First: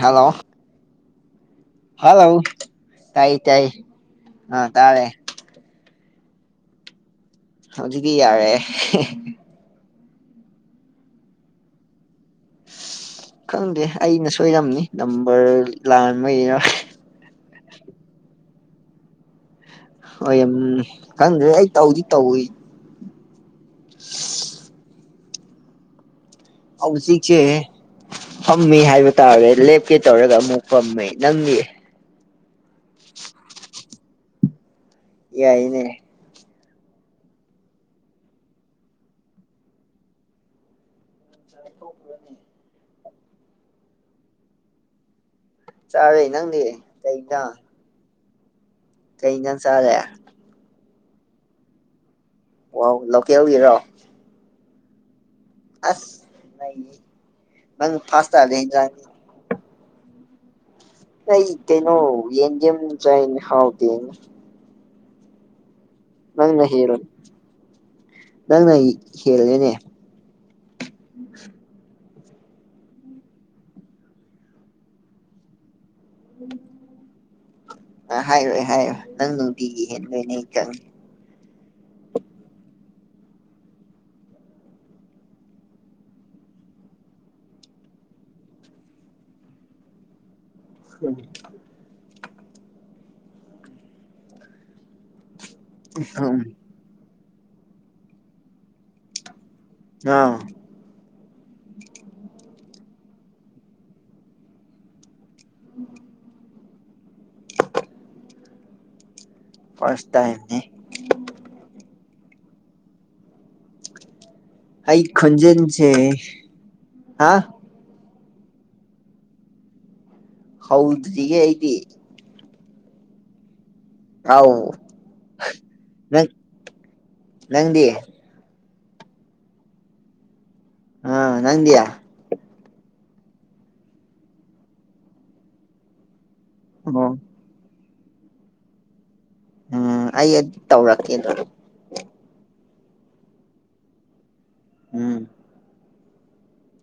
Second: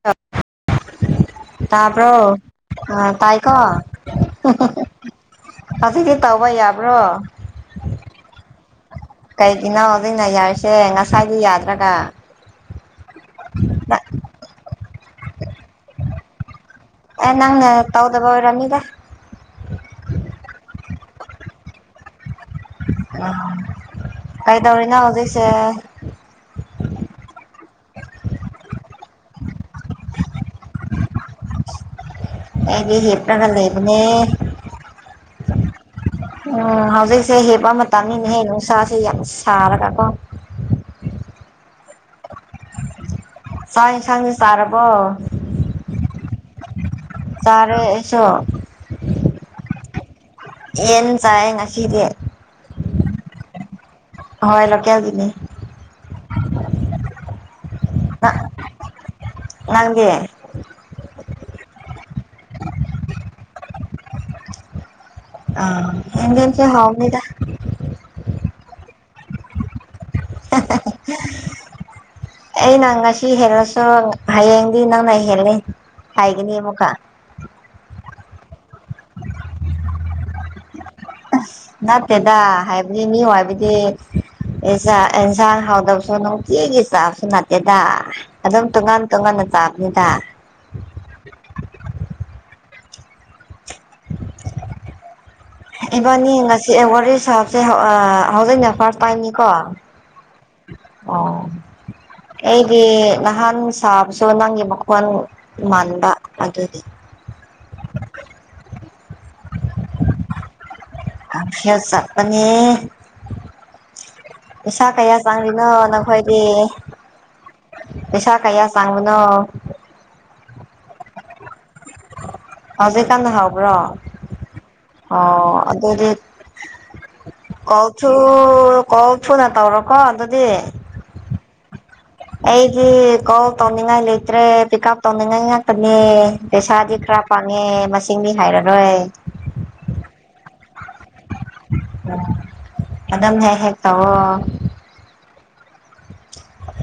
hello ꯇꯄ꯭ꯔ ꯇꯥꯏ ꯇꯥꯏꯀꯣ ꯇꯥꯏ ꯑꯥ ꯇꯥꯔꯦ ꯑꯁꯤꯖꯤꯗꯤ ꯇꯧꯕ ꯌꯥꯕ꯭ꯔꯣ [unintelligible] ꯍꯧꯖꯤꯛꯗꯤ ꯌꯥꯔꯦ ꯀꯩꯒꯤꯅꯣꯖꯤꯛꯅ ꯌꯥꯔꯤꯁꯦ ꯉꯁꯥꯏꯗꯤ ꯌꯥꯗ꯭ꯔꯒ ꯈꯪꯗꯦ ꯑꯩꯅ ꯁꯣꯏꯔꯝꯅꯤ ꯅꯝꯕꯔ ꯂꯥꯟ ꯃꯔ ꯑꯦ ꯅꯪꯅ ꯇꯧꯗꯕ ꯑꯣꯏꯔꯅꯤꯗ ꯍ ꯌꯥꯝ ꯈꯪꯗ꯭ꯔꯦ ꯑꯩ ꯇꯧꯗꯤ ꯇꯧꯋꯏ ꯑ ꯀꯩꯗꯧꯔꯤꯅꯣ ꯍꯧꯖꯤꯛꯁꯦ ꯍꯧꯖꯤꯁꯦ ꯐꯝꯃꯤ ꯍꯥꯏꯕ ꯇꯥꯔꯒꯗꯤ ꯂꯦꯞꯀꯦ ꯇꯧꯔꯒ ꯑꯃꯨꯛ ꯐꯝꯃꯦ ꯅꯪꯒꯤ ꯑꯩꯗꯤ ꯍꯤꯞꯄꯒ ꯂꯩ ꯏꯕꯅꯦ ꯌꯥꯏꯅꯦ ꯎꯝ ꯍꯧꯖꯤꯛꯁꯦ ꯍꯤꯞꯄ ꯃꯇꯝꯅꯤꯅꯦꯍꯦ ꯅꯨꯡꯁꯥꯁꯦ ꯌꯥꯝ ꯁꯥꯔꯒ ꯀꯣ ꯁ ꯊꯅꯤ [unintelligible] ꯆꯥꯛ ꯏꯟꯁꯥꯡ ꯗꯤ ꯆꯥꯔꯕꯣ ꯆꯥꯔꯦ ꯅꯪꯗꯤ ꯀꯩ ꯏꯟꯖꯥꯡ ꯆꯥꯔꯦ ꯑꯩꯁꯨ ꯀꯩ ꯏꯟꯁꯥꯡ ꯆꯥꯔꯦ ꯌꯦꯟ ꯆꯥꯏ ꯉꯁꯤꯗꯤ ꯑꯣ ꯂꯣꯀꯦꯜꯒꯤꯔꯣ ꯍꯣꯏ ꯂꯀꯦꯜ ꯒꯤꯅꯤ ꯑꯁ ꯃ ꯅꯪ ꯐꯥꯁꯇꯥꯗꯖ ꯅꯪꯗꯤ ꯑꯩ ꯀꯩꯅꯣ ꯌꯦꯟꯗꯦꯝ ꯆꯥꯌꯦ ꯍꯥꯥꯎ ꯑꯣ ꯌꯦꯟꯗꯦꯝ ꯁꯨ ꯅꯪꯅ ꯍꯦꯜꯂꯦ ꯍꯥꯎꯕꯅꯤꯗ ꯅꯪꯅ ꯍꯦꯜꯂꯅꯤꯅꯦ [inaudible] ꯑꯩꯅ ꯉꯁꯤ ꯍꯦꯜꯂꯁꯨ ꯍꯌꯦꯡꯗꯤ ꯅꯪꯅ ꯍꯦꯜꯂ ꯍꯥꯏꯒꯅꯤ ꯑꯃꯨꯛꯀ ꯑ ꯍꯥꯏꯌꯣꯏ ꯍꯥꯏꯌꯣꯏ ꯅꯪꯅꯗꯤꯒꯤꯍꯦꯟ ꯂꯣꯏꯅꯦ ꯑꯩ ꯆꯪꯉꯦ ꯅꯠꯇꯦꯗ ꯍꯥꯏꯕꯗꯤ ꯃꯤ ꯍꯥꯏꯕꯗꯤ ꯑꯦꯁꯥ ꯑꯦꯟꯁꯥꯡ ꯍꯥꯎꯗꯕꯁꯨꯣꯅ ꯀꯒꯤ ꯆꯁꯨ ꯅꯠꯇꯦꯗꯥ ꯑꯗꯨꯝ ꯇꯣꯉꯥꯟ ꯇꯣꯉꯥꯟꯅ ꯆꯥꯕꯅꯤꯗ ꯎꯝ ꯎꯝ ꯏꯕꯥꯅꯤꯒꯁꯤ ꯁꯤ ꯋꯥꯔꯤ ꯁꯥꯞꯁꯦ ꯍꯧꯖꯤꯛꯅ ꯐꯥꯔ ꯇꯥꯏꯅꯤꯀꯣ ꯑꯥ ꯑꯣ ꯑꯩꯗꯤ ꯅꯍꯥꯟ ꯁꯥꯕꯁꯨ ꯅꯪꯒꯤ ꯃꯈꯣꯟ ꯃꯟꯕ ꯑꯗꯨꯗꯤ ꯐꯥꯁ ꯇꯥꯏꯅꯤ ꯍꯦ ꯆꯠꯄ [unintelligible] ꯄꯩꯁꯥ ꯑꯩ ꯀꯌꯥ ꯆꯪꯂꯤꯅꯣ ꯈꯣꯟꯖꯦꯜꯁꯦ ꯅꯈꯣꯏꯗꯤ ꯍꯥ ꯄꯩꯁꯥ ꯀꯌꯥ ꯆꯪꯕꯅꯣ ꯍꯧꯗꯔꯤꯌꯦ ꯑꯩꯗꯤ ꯍꯧꯖꯤꯛꯀꯥꯟꯗ ꯍꯥꯎꯕ꯭ꯔꯣ ꯑꯥꯎ ꯍ ꯑꯗꯨꯗꯤ ꯅꯪ ꯅꯪꯗꯤ ꯀꯧ ꯆ ꯑꯣ ꯀꯣꯜ ꯊꯨꯅꯥ ꯇꯧꯔꯣꯀꯣ ꯑꯗꯨꯗꯤ ꯑ ꯅꯪꯗꯌꯥ ꯑꯩꯒꯤ ꯀꯣꯜ ꯇꯧꯅꯤꯡꯉꯥꯏ ꯂꯩꯇ꯭ꯔꯦ ꯄꯤꯛ ꯎꯞ ꯇꯧꯅꯤꯡꯉꯥꯏ ꯉꯥꯛꯇꯅꯦ ꯄꯩꯁꯥꯗꯤ ꯑꯣ ꯈꯔ ꯄꯪꯉꯦ ꯃꯁꯤꯡꯗꯤ ꯍꯥꯏꯔꯔꯣꯏ ꯎꯝ ꯑꯩ ꯇꯧꯔꯛꯀꯦ ꯑꯗꯨ ꯑꯗꯝ ꯍꯦꯛ ꯍꯦ ꯇꯕꯣ ꯎꯝ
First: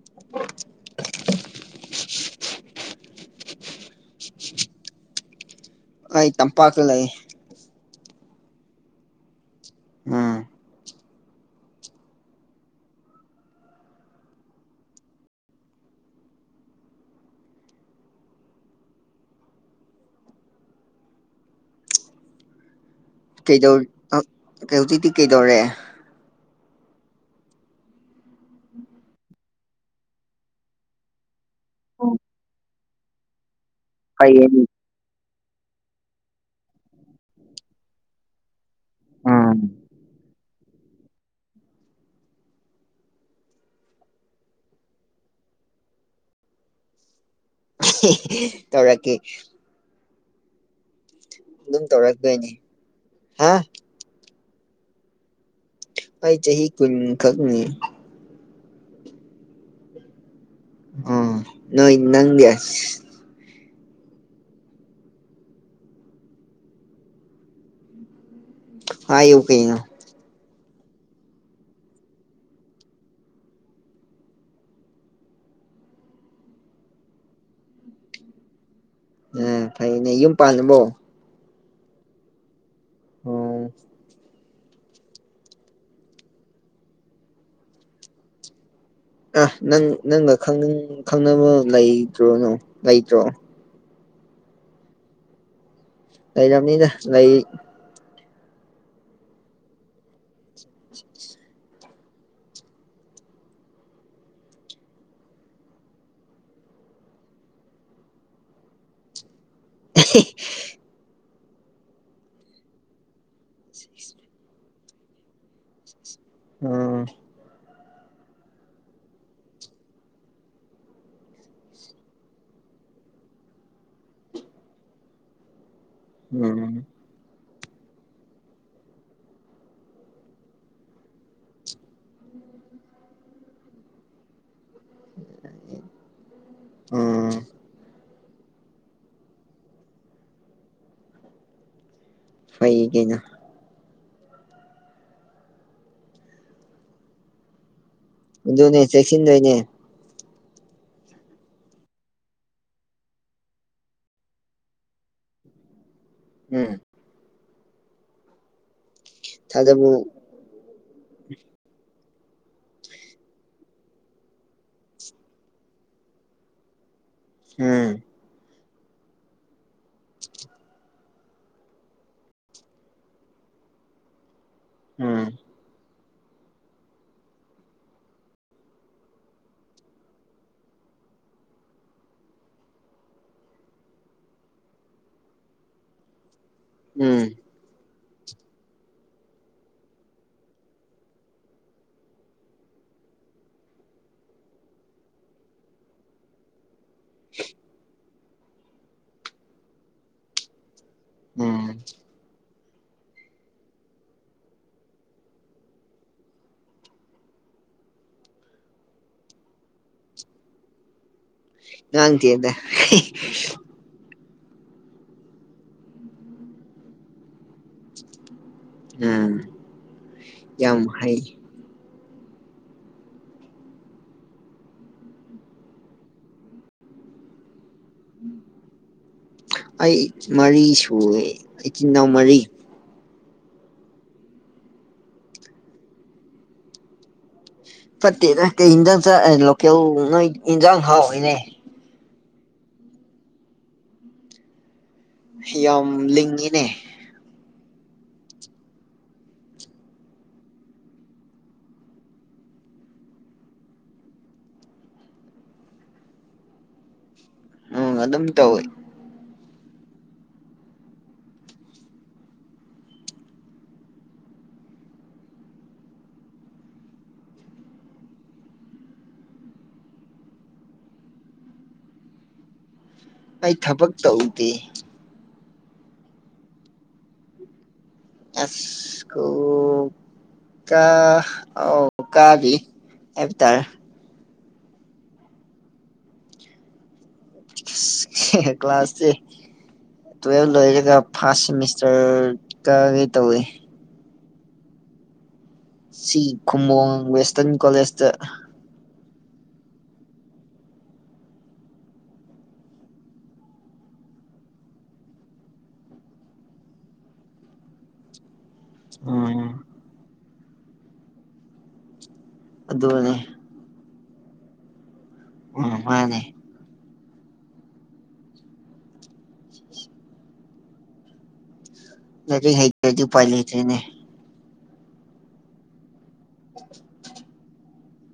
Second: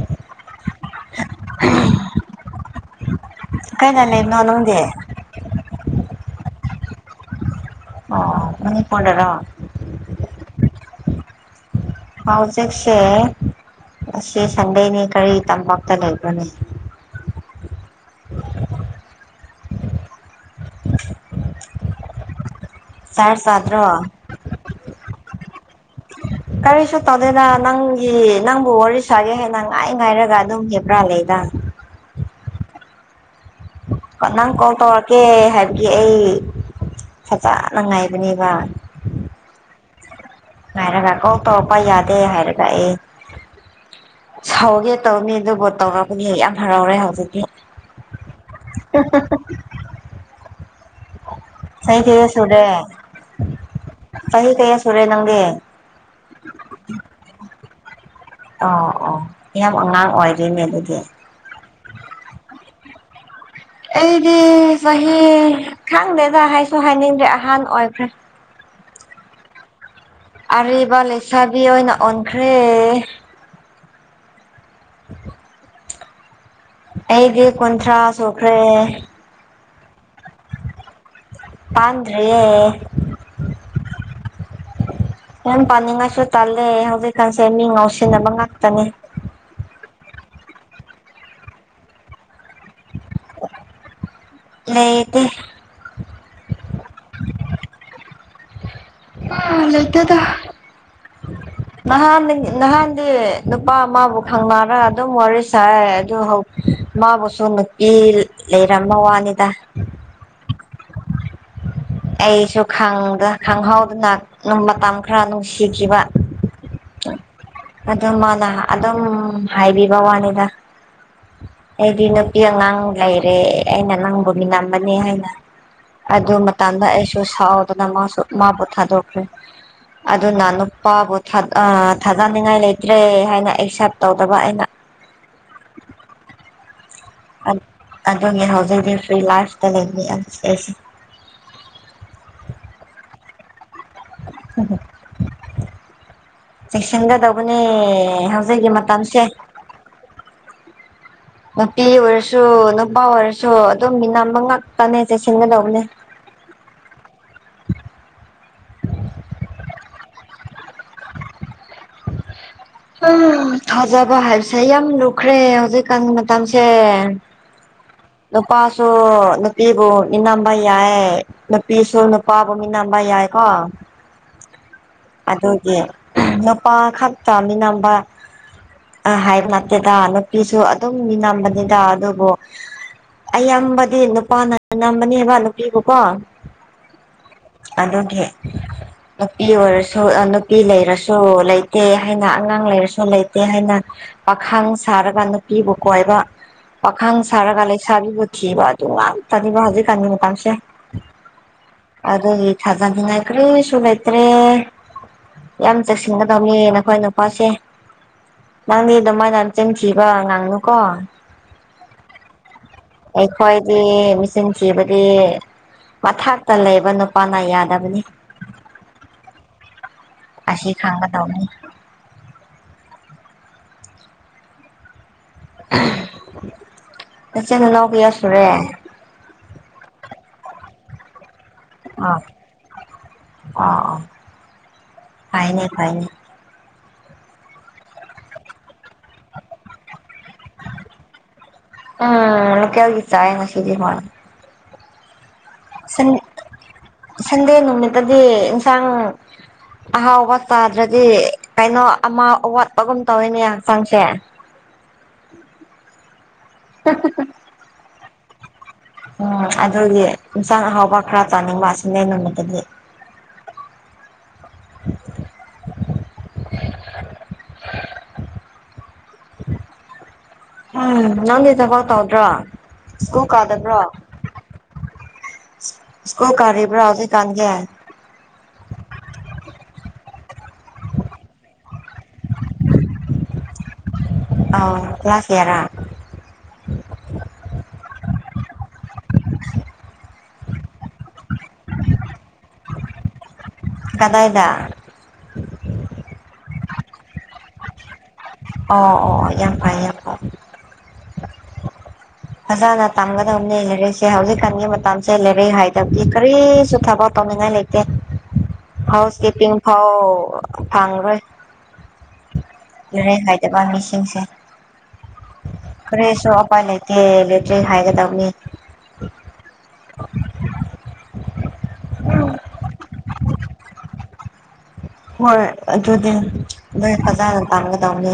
[inaudible] ꯎꯝ ꯀꯩꯗꯅꯦꯦ ꯅꯣꯅꯗꯦ ꯑꯩ ꯇꯝꯄꯥꯛꯀꯤ ꯂꯩ ꯑꯣ ꯃꯅꯤ ꯄꯥꯎꯅꯔꯣ ꯎꯝ ꯍꯧ ꯍꯧꯖꯤꯛꯁꯦ ꯑꯁꯤ ꯁꯟꯗꯦꯅꯤ ꯀꯔꯤ ꯇꯄꯥꯛꯇ ꯂꯩꯕꯅꯦ [inaudible] ꯆꯥꯔꯖ ꯆꯥꯗ꯭ꯔꯣ ꯍꯧꯖꯤꯛꯇꯤ ꯀꯩꯗꯧꯔꯦ ꯀꯔꯤꯁꯨ ꯇꯧꯗꯦꯗ ꯅꯪꯒꯤ ꯅꯪꯕꯨ ꯋꯥꯔꯤ ꯁꯥꯒꯦ ꯍꯥꯏꯅ ꯉꯥꯏ ꯉꯥꯏꯔꯒ ꯑꯗꯨꯝ ꯍꯦꯞꯄ꯭ꯔꯥ ꯂꯩꯗ ꯅꯪ ꯀꯣꯜ ꯇꯧꯔꯛꯀꯦ ꯍꯥꯏꯕꯒꯤ ꯑꯩ ꯐꯖꯅ ꯉꯥꯏꯕꯅꯦꯕ ꯎꯝ ꯍꯥꯏꯔꯒ ꯀꯧ ꯇꯧꯔꯛꯄ ꯌꯥꯗꯦ ꯍꯥꯏꯔꯒ ꯑꯦ ꯁꯧꯒꯦ ꯇꯧꯅꯤ ꯑꯗꯨꯕꯨ ꯇꯧꯔꯛꯄꯗꯤ ꯍꯦꯛ ꯌꯥꯝ ꯍꯔꯥꯎꯔꯦ ꯍꯧꯖꯤꯛꯇꯤ ꯇꯧꯔꯛꯀꯦ ꯑꯗꯨꯝ ꯆꯍꯤꯩ ꯀꯩꯌꯥ ꯇꯧꯔꯛꯇꯣꯏꯅꯦ ꯁꯨꯔꯦ ꯍꯥ ꯆꯍꯤꯍꯤ ꯀꯩꯌꯥ ꯁꯨꯔꯦ ꯅꯪꯒꯤ ꯑꯩꯥꯏ ꯆꯍꯤ ꯆꯍꯤ ꯈꯨ ꯈꯛꯅꯤ ꯑꯣ ꯑꯣ ꯌꯥꯝ ꯑꯉꯥꯡ ꯑꯣꯏꯔꯤꯔꯤꯅꯦ ꯑꯗꯨꯗꯤ ꯑ ꯅꯣꯏ ꯅꯪ ꯑꯩꯗꯤ ꯆꯍꯤ ꯈꯪꯗꯦꯗ ꯍꯥꯏꯁꯨ ꯍꯥꯏꯅꯤꯡꯗ꯭ꯔꯦ ꯑꯍꯥꯟ ꯑꯣꯏꯈ꯭ꯔꯦ ꯍꯥꯥ ꯏ ꯀꯩꯅ ꯑꯔꯤꯕ ꯂꯩꯁꯥꯕꯤ ꯑꯣꯏꯅ ꯑꯣꯟꯈ꯭ꯔꯦ ꯑꯩꯒꯤ ꯀꯟꯊ꯭ꯔꯥꯁꯨꯣꯈ꯭ꯔꯦ ꯎ ꯐꯩꯅꯦ ꯌꯨꯝ ꯄꯥꯜꯂꯕꯣ ꯄꯗ꯭ꯔꯦ ꯑꯣ ꯌꯥꯝ ꯄꯥꯅꯤꯡꯉꯥꯏꯁꯨ ꯇꯜꯂꯦ ꯍꯧꯖꯤꯛꯀꯥꯟꯁꯦ ꯃꯤ ꯉꯥꯎꯁꯤꯟꯅꯕ ꯉꯥꯛꯇꯅꯦ ꯑ ꯅꯪ ꯅꯪꯒ ꯈꯪꯅꯕ ꯂꯩꯇ꯭ꯔꯣꯅꯣ ꯂꯩꯇ꯭ꯔꯣ ꯂꯩꯗꯤ ꯂꯩꯩꯖꯝꯅꯤꯗ ꯂꯩ ꯑ ꯂꯩꯗꯗ [unintelligible] ꯅꯍꯥꯟ ꯅꯍꯥꯟꯗꯤ ꯅꯨꯄꯥ ꯑꯃꯕꯨ ꯈꯪꯅꯔ ꯑꯗꯨꯝ ꯋꯥꯔꯤ ꯁꯥꯏ ꯑꯗꯨ ꯍꯧ ꯃꯥꯕꯨꯁꯨ ꯅꯨꯄꯤ ꯂꯩꯔꯝꯕꯩ ꯋꯥꯅꯤꯗ ꯑ ꯑꯩꯁꯨ ꯈꯪꯗ ꯈꯪꯍꯥꯎꯗꯅ ꯃꯇꯝ ꯈꯔ ꯅꯨꯡꯁꯤꯈꯤꯕ ꯎꯝ ꯑꯗꯨ ꯃꯥꯅ ꯑꯗꯨꯝ ꯍꯥꯏꯕꯤꯕꯩ ꯋꯥꯅꯤꯗ ꯑꯩꯗꯤ ꯅꯨꯄꯤ ꯑꯉꯥꯡ ꯂꯩꯔꯦ ꯑꯩꯅ ꯅꯪꯕꯨ ꯅꯤꯡꯂꯝꯕꯅꯤ ꯍꯥꯏꯅ ꯑꯗꯨ ꯎꯝ ꯃꯇꯗ ꯑꯩꯁꯨ ꯁꯥꯎꯗꯗꯅ ꯃꯥꯁꯨ ꯃꯥꯕꯨ ꯊꯥꯗꯣꯛꯈ꯭ꯔꯦ ꯑꯗꯨꯅ ꯅꯨꯄꯥꯕꯨ ꯊꯥꯒꯩꯅꯤꯡꯉꯥꯏ ꯂꯩꯇ꯭ꯔꯦ ꯍꯥꯏꯅ ꯑꯦꯛꯁꯦꯞ ꯇꯧꯗꯕ ꯑꯩꯅ ꯎꯝ ꯑꯗꯨꯒꯤ ꯍꯧꯖꯤꯛꯇꯤ ꯐ꯭ꯔꯤ ꯂꯥꯏꯐꯇ ꯂꯩꯕꯅꯤ ꯑꯩꯁꯦ ꯀꯤꯒꯤꯅꯣ ꯎ ꯆꯦꯛꯁꯟꯒꯗꯧꯕꯅꯦ ꯍꯧꯖꯤꯛꯒꯤ ꯑꯗꯨꯅꯦ ꯃꯇꯝꯁꯦ ꯆꯦꯛꯁꯤꯟꯗꯣꯏꯅꯦ ꯅꯨꯄꯤ ꯑꯣꯏꯔꯁꯨ ꯅꯨꯄꯥ ꯑꯣꯏꯔꯁꯨ ꯑꯗꯨꯝ ꯃꯤ ꯅꯝꯕ ꯉꯥꯛꯛꯇꯅꯦ ꯆꯦꯁꯤꯟꯒꯗꯧꯕꯅꯦ ꯎꯝ ꯑꯗꯨꯕꯨ ꯎꯝ ꯐꯖꯕ ꯍꯥꯏꯕꯁꯦ ꯌꯥꯝ ꯂꯨꯈ꯭ꯔꯦ ꯍꯧꯖꯤꯛꯀꯥꯟ ꯃꯇꯝꯁꯦ ꯎꯝ ꯅꯨꯄꯥꯁꯨ ꯅꯨꯄꯤꯕꯨ ꯅꯤꯅꯝꯕ ꯌꯥꯏ ꯅꯨꯄꯤꯁꯨ ꯅꯨꯄꯥꯕꯨ ꯃꯤꯅꯝꯕ ꯌꯥꯏꯀꯣ [unintelligible] ꯑꯗꯨꯒꯤ ꯅꯨꯄꯥ ꯈꯛꯇ ꯃꯤꯅꯝꯕ ꯑ ꯍꯥꯏꯕ ꯅꯠꯇꯦꯗ ꯅꯨꯄꯤꯁꯨ ꯑꯗꯨꯝ ꯃꯤ ꯅꯝꯕꯅꯤꯗ ꯑꯗꯨꯕꯨ ꯑꯌꯥꯝꯕꯗꯤ ꯅꯨꯄꯥꯅ ꯃꯤꯅꯝꯕꯅꯦꯕ ꯅꯨꯄꯤꯕꯨꯀꯣ ꯎꯝ ꯑꯗꯨꯒꯤ ꯅꯨꯄꯤ ꯑꯣꯏꯔꯁꯨ ꯅꯨꯄꯤ ꯂꯩꯔꯁꯨ ꯂꯩꯇꯦ ꯍꯥꯏꯅ ꯑꯉꯥꯡ ꯂꯩꯔꯁꯨ ꯂꯩꯇꯦ ꯍꯥꯏꯅ ꯄꯥꯈꯥꯡ ꯁꯥꯔꯒ ꯅꯨꯄꯤꯕꯨ ꯀꯣꯏꯕ ꯄꯥꯈꯥꯡ ꯁꯥꯔꯒ ꯁꯥꯥꯕꯤꯕꯨ ꯊꯤꯕ ꯑꯗꯨ ꯉꯥꯛꯇꯅꯤꯅ ꯍꯧꯖꯤꯛꯀꯥꯟꯒꯤ ꯃꯇꯥꯡꯁꯦ ꯎꯝ ꯑꯗꯨꯅꯤ ꯊꯖꯥꯟ ꯅꯤꯡꯉꯥꯏ ꯀꯔꯤꯁꯨ ꯂꯩꯇ꯭ꯔꯦ ꯌꯥꯝ ꯆꯦꯛꯁꯤꯟꯒꯗꯕꯅꯦ ꯅꯨꯄꯥ ꯅꯈꯣꯏꯁꯦ ꯅꯪꯗꯤ ꯑꯗꯨꯃꯥꯏꯅ ꯅꯆꯤꯟ ꯊꯤꯕꯕ ꯉꯥꯡꯅꯨꯀꯣ ꯉꯥꯡꯂꯤꯗꯗꯦ ꯑꯩꯈꯣꯏ ꯃꯤꯆꯤꯟ ꯊꯤꯕꯗꯤ ꯃꯊꯛꯇ ꯂꯩꯕ ꯅꯨꯄꯥꯅ ꯌꯥꯗꯕꯅꯤ ꯎꯝ ꯑꯁꯤ ꯌꯥꯝ ꯈꯪꯒ ꯍꯩ ꯗꯧꯅꯤ ꯅꯆꯤꯅ ꯅꯥꯎ ꯀꯌꯥ ꯁꯨꯔꯦ ꯑꯩ ꯃꯔꯤ ꯁꯨꯔꯦ ꯏꯆꯤꯟ ꯏꯅꯥꯎ ꯃꯔꯤ ꯑ ꯐꯥꯏꯅꯦ ꯐꯥꯏꯅꯦ ꯐꯠꯇꯦꯅ ꯀꯩ ꯌꯦꯟꯖꯥꯡ ꯆꯥꯂ ꯂꯣꯀꯦꯜ ꯅꯣꯏ ꯌꯦꯟꯖꯥꯡ ꯍꯥꯎꯋꯤꯅꯦ ꯎꯝ ꯀꯦꯜꯒꯤ ꯆꯥꯏ ꯃꯁꯤꯗꯤ ꯃꯥ ꯌꯥꯝ ꯂꯤꯡꯉꯤꯅꯦ ꯁꯟꯗꯦ ꯅꯨꯃꯤꯠꯇꯗꯤ ꯏꯟꯁꯥꯡ ꯑꯍꯥꯎꯕ ꯆꯥꯗ꯭ꯔꯗꯤ ꯀꯩꯅꯣ ꯑꯃ ꯑꯋꯥꯠꯄꯒꯨꯝ ꯇꯧꯋꯤꯅꯦ ꯍꯛꯆꯥꯡꯁꯦ [unintelligible] ꯀ ꯎꯝ ꯑꯗꯨꯝ ꯇꯧꯋꯤ ꯎꯝ ꯑꯗꯨꯗꯤ ꯏꯟꯁꯥꯡ ꯑꯍꯥꯎꯕ ꯈꯔ ꯆꯥꯅꯤꯡꯕ ꯁꯟꯗꯦ ꯅꯨꯃꯤꯠꯇꯗꯤ [inaudible] ꯎ ꯅꯪꯗꯤ ꯊꯕꯛ ꯇꯧꯗ꯭ꯔꯥ ꯁꯀꯨꯜ ꯑꯩ ꯀꯗꯕ꯭ꯔꯣ ꯊꯕꯛ ꯇꯧꯗꯦ ꯏꯁꯀꯜ ꯀꯔꯤꯕ꯭ꯔ ꯍꯧꯒꯤꯛ ꯀꯥꯟꯗꯤ ꯑꯦꯁꯀꯨ ꯀꯥ ꯑꯣ ꯀꯥꯕꯤ ꯍꯥꯏꯕ ꯇꯔ ꯑ ꯀ꯭ꯂꯥꯁ ꯏꯌꯥꯔꯥ ꯀ꯭ꯂꯥꯁꯁꯦ ꯇꯨꯋ ꯂꯣꯏꯒꯦ ꯆ ꯐꯥꯔꯁ ꯁꯦꯃꯤꯁꯇꯔ ꯀꯒ ꯇꯧꯋꯦ ꯀꯗꯥꯏꯗ ꯁꯤ ꯈꯨꯝꯃꯣꯡ ꯋꯦꯁꯇꯔꯟ ꯀꯣꯂꯦꯖꯇ ꯑꯣ ꯑꯣ ꯑꯣ ꯌꯥꯝ ꯐꯥꯏꯌꯦꯦ ꯌꯥꯝ ꯐꯖꯅ ꯇꯝꯒꯗꯕꯅꯤ ꯂꯩꯥꯏꯔꯛꯁꯦ ꯍꯧꯖꯤꯛꯀꯥꯟꯒꯤ ꯃꯇꯝꯁꯦ ꯂꯩꯔꯛ ꯍꯥꯏꯗꯕꯗꯤ ꯀꯔꯤꯁꯨ ꯊꯕꯛ ꯇꯧꯅꯤꯡꯉꯥꯏ ꯂꯩꯇꯦ ꯍꯥꯎꯁ ꯀꯤꯞꯄꯤꯡ ꯎꯝ ꯐꯥꯎ ꯐꯪꯈꯔꯣꯏ ꯑꯗꯨꯅꯦ ꯂꯨꯔꯦꯟ ꯍꯥꯏꯥꯏꯗꯕ ꯃꯤꯁꯤꯡꯁꯦ ꯎꯝ ꯃꯥꯅꯦ ꯈꯔꯦꯁꯨ ꯑꯄꯥꯏ ꯂꯩꯇꯦ ꯂꯩꯇ꯭ꯔꯦ ꯍꯥꯏꯒꯗꯕꯅꯤ ꯑꯗꯨ ꯍꯗꯤ ꯄꯥꯏꯂꯤꯇꯅꯦ ꯍꯣꯏ ꯑꯗꯨꯗꯤ ꯎ ꯑꯗꯨ ꯀꯗ ꯇꯥꯡꯒ ꯇꯧꯅꯤ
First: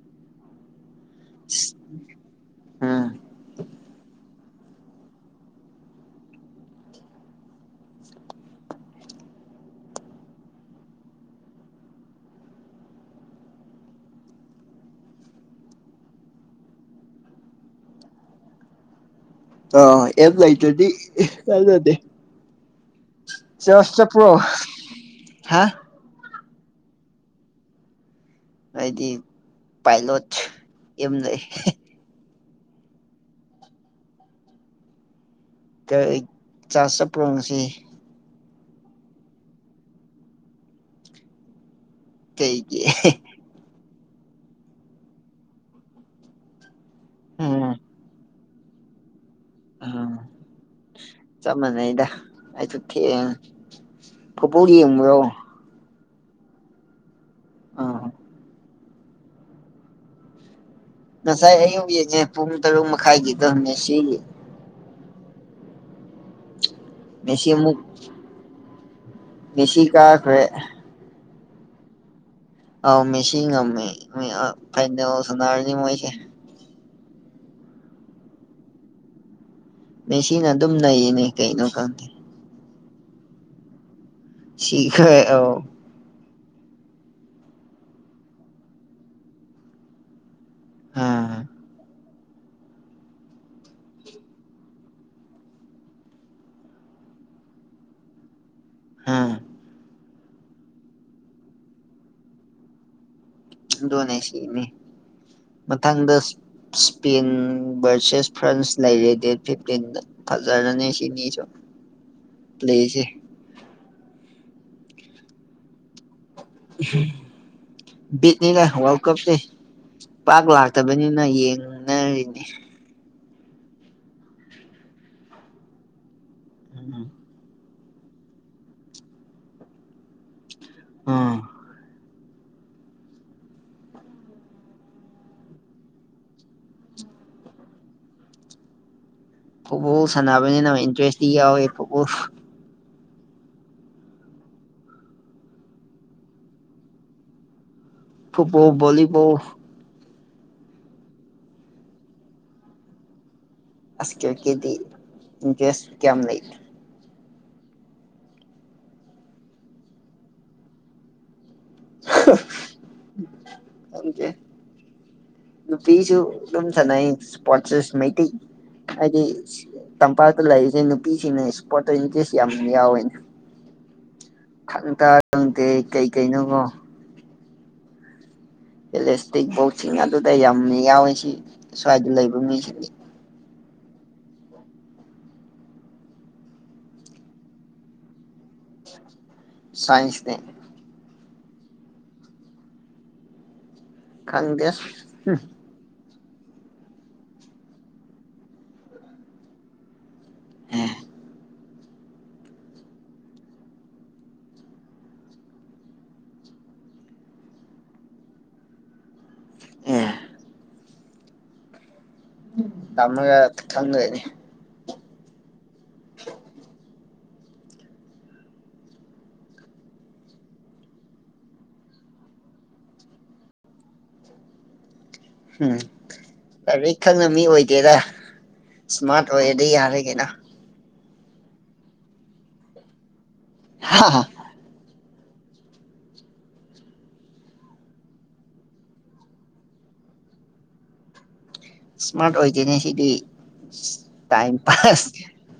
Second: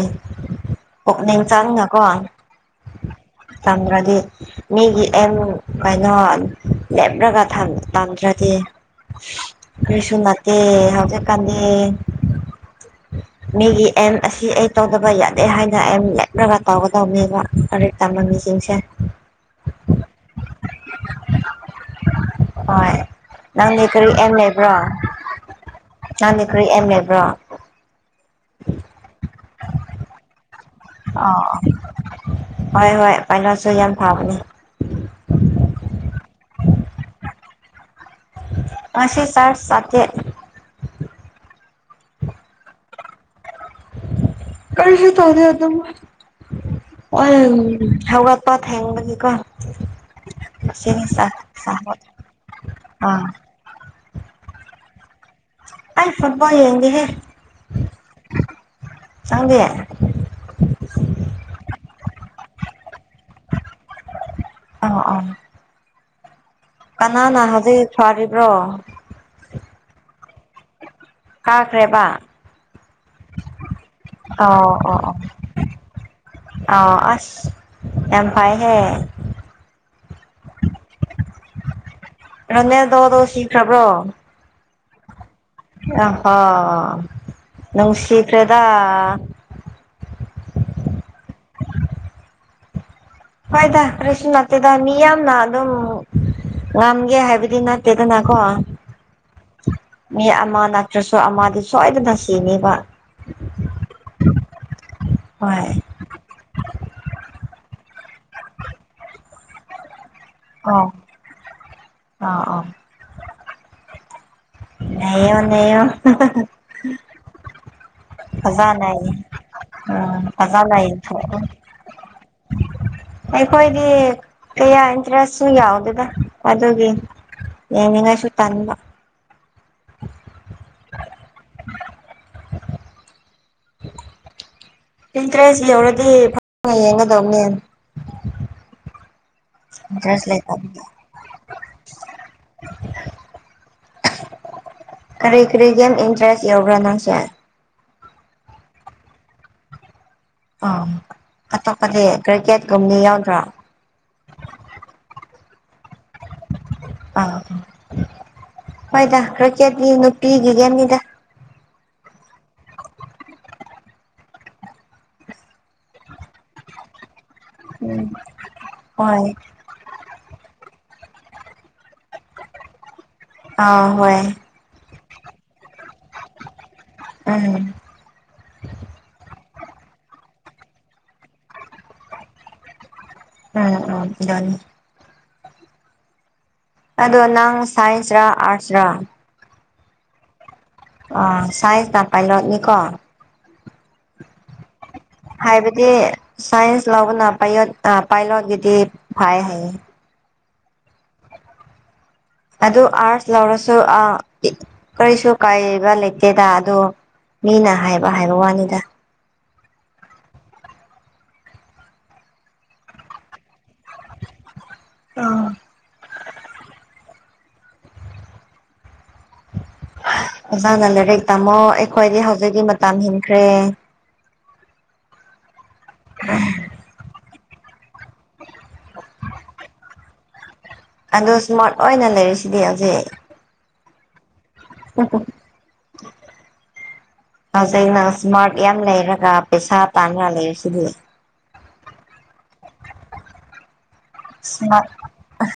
ꯄꯨꯛꯅꯤꯡ ꯆꯪꯉꯀꯣ ꯎꯝ ꯆꯪꯗ꯭ꯔꯗꯤ ꯃꯤꯒꯤ ꯑꯦꯝ ꯀꯩꯅꯣ ꯂꯦꯞꯂꯒ ꯇꯝꯗ꯭ꯔꯗꯤ ꯔꯤꯁꯅꯥꯇ ꯍꯧꯥꯎꯖꯤ ꯀꯥꯟꯗ [inaudible] ꯃꯤꯒꯤ ꯑꯦꯝ ꯑꯁꯤ ꯑꯩ ꯇꯧꯗꯕ ꯌꯥꯗꯦ ꯍꯥꯏꯅ ꯑꯦꯝ ꯂꯦꯞꯂꯒ ꯇꯧꯒꯗꯕꯅꯦꯕ ꯂꯥꯏꯔꯤꯛ ꯇꯝꯕ ꯃꯤꯁꯤꯡꯁꯦ ꯑ ꯑꯦ ꯂꯥꯏꯇꯗꯤ ꯀꯗꯦ ꯍꯣꯏ ꯅꯪꯗꯤ ꯆꯁ ꯆ ꯀꯔꯤ ꯄꯔꯣ ꯍꯥꯦ ꯆꯥꯗꯄꯩ ꯑ ꯂꯩꯕ꯭ꯔꯣ ꯍꯥꯏꯗꯤ ꯄꯥꯏꯂꯣꯠ ꯑꯦꯝ ꯑ ꯂꯩ ꯑ ꯍꯣꯏ ꯍꯣꯏ ꯄꯥꯏꯂꯣꯁꯨ ꯌꯥꯝ ꯐꯕꯅꯦ ꯆꯥꯛ ꯆꯄꯣꯡꯁꯤ ꯄꯁꯤ ꯁꯥꯠ ꯁꯥꯇꯠ ꯀꯩꯒꯤ ꯀꯁꯤ ꯇ ꯍꯧꯗ ꯑꯗꯨ ꯑꯣ ꯎꯝ ꯍꯒ ꯄ ꯍꯦꯡꯗꯤꯀ ꯎꯝ ꯆꯞ ꯃꯥꯟꯅꯩꯗ ꯑꯩꯁꯨ ꯊ ꯏ ꯄꯨꯔꯤꯣ ꯑꯜ ꯐꯨꯠꯕꯣꯜ ꯌꯦꯡꯦ ꯍꯦ ꯑꯥ ꯆꯪꯒꯦ ꯉꯁꯥꯏ ꯑꯌꯨꯛ ꯌꯦꯡꯉꯦ ꯄꯨꯡ ꯇꯔꯨꯛ ꯃꯈꯥꯏꯒꯤꯗꯅꯦ ꯁꯤꯒꯤ ꯑ ꯑ ꯀꯅꯥꯅ ꯃꯦꯁꯤ ꯍꯧꯖꯤꯛ ꯐꯔꯤꯕ꯭ꯔꯣ ꯅꯤꯁꯤ ꯀꯥꯈꯦ ꯀꯥꯈ꯭ꯔꯦꯕ ꯑꯥꯎ ꯃꯤꯁꯤ ꯉꯝꯃꯦ ꯐꯗꯜ ꯁꯅꯔꯅꯤ ꯃꯣꯏꯁꯦ ꯑ ꯑꯁ ꯌꯥꯝꯝꯐꯥꯏꯍꯦ ꯃ ꯁꯤꯅ ꯑꯗꯨꯝ ꯅꯩꯌꯦꯅꯦ ꯀꯩꯅꯣ ꯀꯥꯟꯗꯦ ꯔꯅꯦ ꯗꯣꯗꯣ ꯁꯤꯈ꯭ꯔꯕ꯭ꯔꯣ ꯁꯤꯤꯈꯦ ꯑ ꯑ ꯍꯣ ꯅꯪꯁꯤꯤꯈ꯭ꯔꯦꯗ ꯑꯝ ꯍꯣꯏꯗ ꯀ꯭ꯔꯔꯤꯁ ꯅꯠꯇꯦꯗ ꯃꯤ ꯌꯥꯝꯅ ꯑꯗꯨꯝ ꯉꯝꯒꯦ ꯍꯥꯏꯕꯗꯤ ꯅꯠꯇꯦꯗꯅꯀꯣ ꯑꯥ ꯃꯤ ꯑꯃ ꯅꯠꯇ꯭ꯔꯁꯨ ꯑꯃꯗꯤ ꯁꯣꯏꯗꯅ ꯁꯤꯅꯤꯕ ꯗꯣꯅꯦꯁꯤꯅꯤ ꯍꯣꯏ ꯃꯊꯪꯗꯁ ꯏꯁꯄꯦꯟ ꯚꯔꯁꯦꯁ ꯐ꯭ꯔꯥꯟꯁ ꯂꯩꯔꯦ ꯗꯦꯠ ꯐꯤꯞꯇꯤꯟꯗ ꯐꯖꯔꯗꯅꯤ ꯑꯣ ꯆꯅꯤ ꯆ ꯑꯥ ꯂꯩ꯭ꯂꯁꯦ ꯅꯣ ꯅꯩꯣ ꯕꯤꯠꯅꯤꯅꯦ ꯐꯖꯅ ꯋꯥꯔꯜ ꯀꯞꯅꯤ ꯎꯝ ꯄꯥꯛ ꯐꯖꯅ ꯂꯥꯛꯇꯕꯅꯤꯅ ꯌꯦꯡꯊꯣꯛꯑꯣ ꯌꯦꯡꯅꯔꯤꯅꯤ ꯑꯩꯈꯣꯏꯗꯤ ꯀꯌꯥ ꯏꯟꯇꯔꯦꯁꯁꯨ ꯌꯥꯎꯗꯦꯅ ꯑꯗꯨꯒꯤ ꯎꯝ ꯌꯦꯉ ꯉꯁꯨ ꯇꯅꯤꯡ ꯑꯥ ꯏꯟꯇꯔꯦꯁ ꯌꯧꯔꯗꯤ ꯐ ꯌꯦꯡꯒꯗꯕꯅꯦ ꯐꯨꯠꯕꯣꯜ ꯏꯟꯇꯔꯦꯁ ꯂꯩꯇꯕꯒꯤ ꯁꯥꯟꯅꯕꯅꯤꯅ ꯏꯟꯇꯔꯦꯁꯇꯤ ꯌꯥꯎꯋꯤ ꯐꯨꯠꯕꯣꯜ ꯀꯔꯤ ꯀꯔꯤ ꯒꯦꯝ ꯏꯟꯇꯔꯦꯁ ꯌꯎꯕ꯭ꯔꯥ ꯅꯪꯁꯦ ꯐꯨꯠꯕꯣꯜ ꯚꯣꯂꯤꯕꯣꯜ ꯑꯥ ꯑꯇꯣꯞꯄꯗꯤ ꯀ꯭ꯔꯤꯛꯀꯦꯠꯀꯨꯝꯅꯤ ꯌꯥꯎꯗ꯭ꯔꯣ ꯑꯁ ꯀꯦꯀꯤꯦꯗꯤ ꯏ ꯦꯁ ꯀ ꯂꯩ ꯑ ꯍꯣꯏꯗ ꯀꯀꯦꯠꯗꯤ ꯅꯨꯄꯤꯤꯒꯒꯦꯟꯗ ꯍꯦ ꯅꯨꯄꯤꯁꯨ ꯑꯗꯨꯝ ꯁꯥꯟꯅꯩ ꯏꯁꯄꯣꯔꯠꯁꯦꯁ ꯎꯝ ꯃꯩꯇꯩ ꯍꯥꯏꯗꯤ ꯍꯣꯏ ꯇꯝꯄꯥꯛꯇ ꯂꯩꯔꯤꯁꯦ ꯅꯨꯄꯤꯁꯤꯡꯅ ꯏꯁꯄꯣꯔꯠꯇ ꯏꯇꯦꯁ ꯌꯥꯝ ꯌꯥꯎꯋꯦꯅꯦ ꯑꯥ ꯍꯣꯏ ꯈꯪ ꯇ ꯈꯪꯗꯦ ꯀꯩ ꯀꯩꯅꯣꯉꯣ ꯎꯝ ꯏꯂꯁꯇꯤꯛ ꯕꯣꯛꯁꯤꯡ ꯑꯗꯨꯗ ꯌꯥꯝꯅ ꯌꯥꯎꯋꯤ ꯁꯤ ꯁ꯭ꯋꯥꯏꯗ ꯂꯩꯕ ꯃꯤꯁꯤꯡꯅꯤ ꯎꯝ ꯎꯝ ꯑꯗꯨꯅꯤ ꯑꯗꯣ ꯅꯪ ꯁꯥꯏꯟꯁꯔꯥ ꯑꯥꯔꯠꯁꯔ ꯁꯥꯏꯟꯁꯅꯦ ꯑ ꯆꯥꯏꯖ ꯅꯄꯥꯏ ꯂꯅꯤꯀꯣ ꯈꯪꯗꯦ ꯕ ꯁꯥꯏꯟꯁ ꯂꯕ ꯅꯄꯥꯏ ꯑ ꯄꯥꯏꯂꯗꯤ ꯐꯥꯏ ꯍꯥꯏ [unintelligible] ꯑꯗꯨ ꯑꯥꯔꯁ ꯂꯧꯔꯁꯨ ꯑ ꯀꯔꯤꯁꯨ ꯀꯥꯏꯕ ꯂꯩꯇꯦꯗ ꯑ ꯃꯤꯅ ꯍꯥꯏꯕ ꯍꯥꯏꯕ ꯋꯥꯅꯤꯗ ꯑꯦ ꯊꯃꯒ ꯊꯪꯅꯤ ꯑ ꯑꯣꯖꯥꯅ ꯂꯥꯏꯔꯤꯛ ꯇꯥꯃꯣ ꯑꯩꯈꯣꯏꯗꯤ ꯍꯧꯖꯤꯛꯇꯤ ꯃꯇꯝ ꯍꯦꯟꯈ꯭ꯔꯦ ꯎꯝ ꯂꯥꯏꯔꯤꯛ ꯈꯪꯅ ꯃꯤ ꯑꯣꯏꯗꯦꯔ ꯏꯁꯃꯥꯔꯠ ꯑꯣꯏꯔꯗꯤ ꯌꯥꯔꯒꯦꯅ ꯑꯗꯣ ꯁ꯭ꯃꯥꯠ ꯑꯣꯏꯅ ꯂꯩꯔꯤꯁꯤꯗꯤ ꯍꯧꯖꯤꯛ ꯍꯥ ꯍꯥ [unintelligible] ꯑꯖꯩꯅ ꯏꯁꯃꯥꯔꯠ ꯌꯥꯝ ꯂꯩꯔꯒ ꯄꯩꯁꯥ ꯇꯥꯟꯅꯉꯥꯏ ꯂꯩꯔꯁꯤꯗꯤ ꯏꯁꯃꯥꯔꯠ ꯑꯣꯏꯗꯦꯅꯦ ꯁꯤꯗꯤ ꯇꯥꯏꯝ ꯏꯁꯃꯥꯔꯠ ꯄꯥꯁ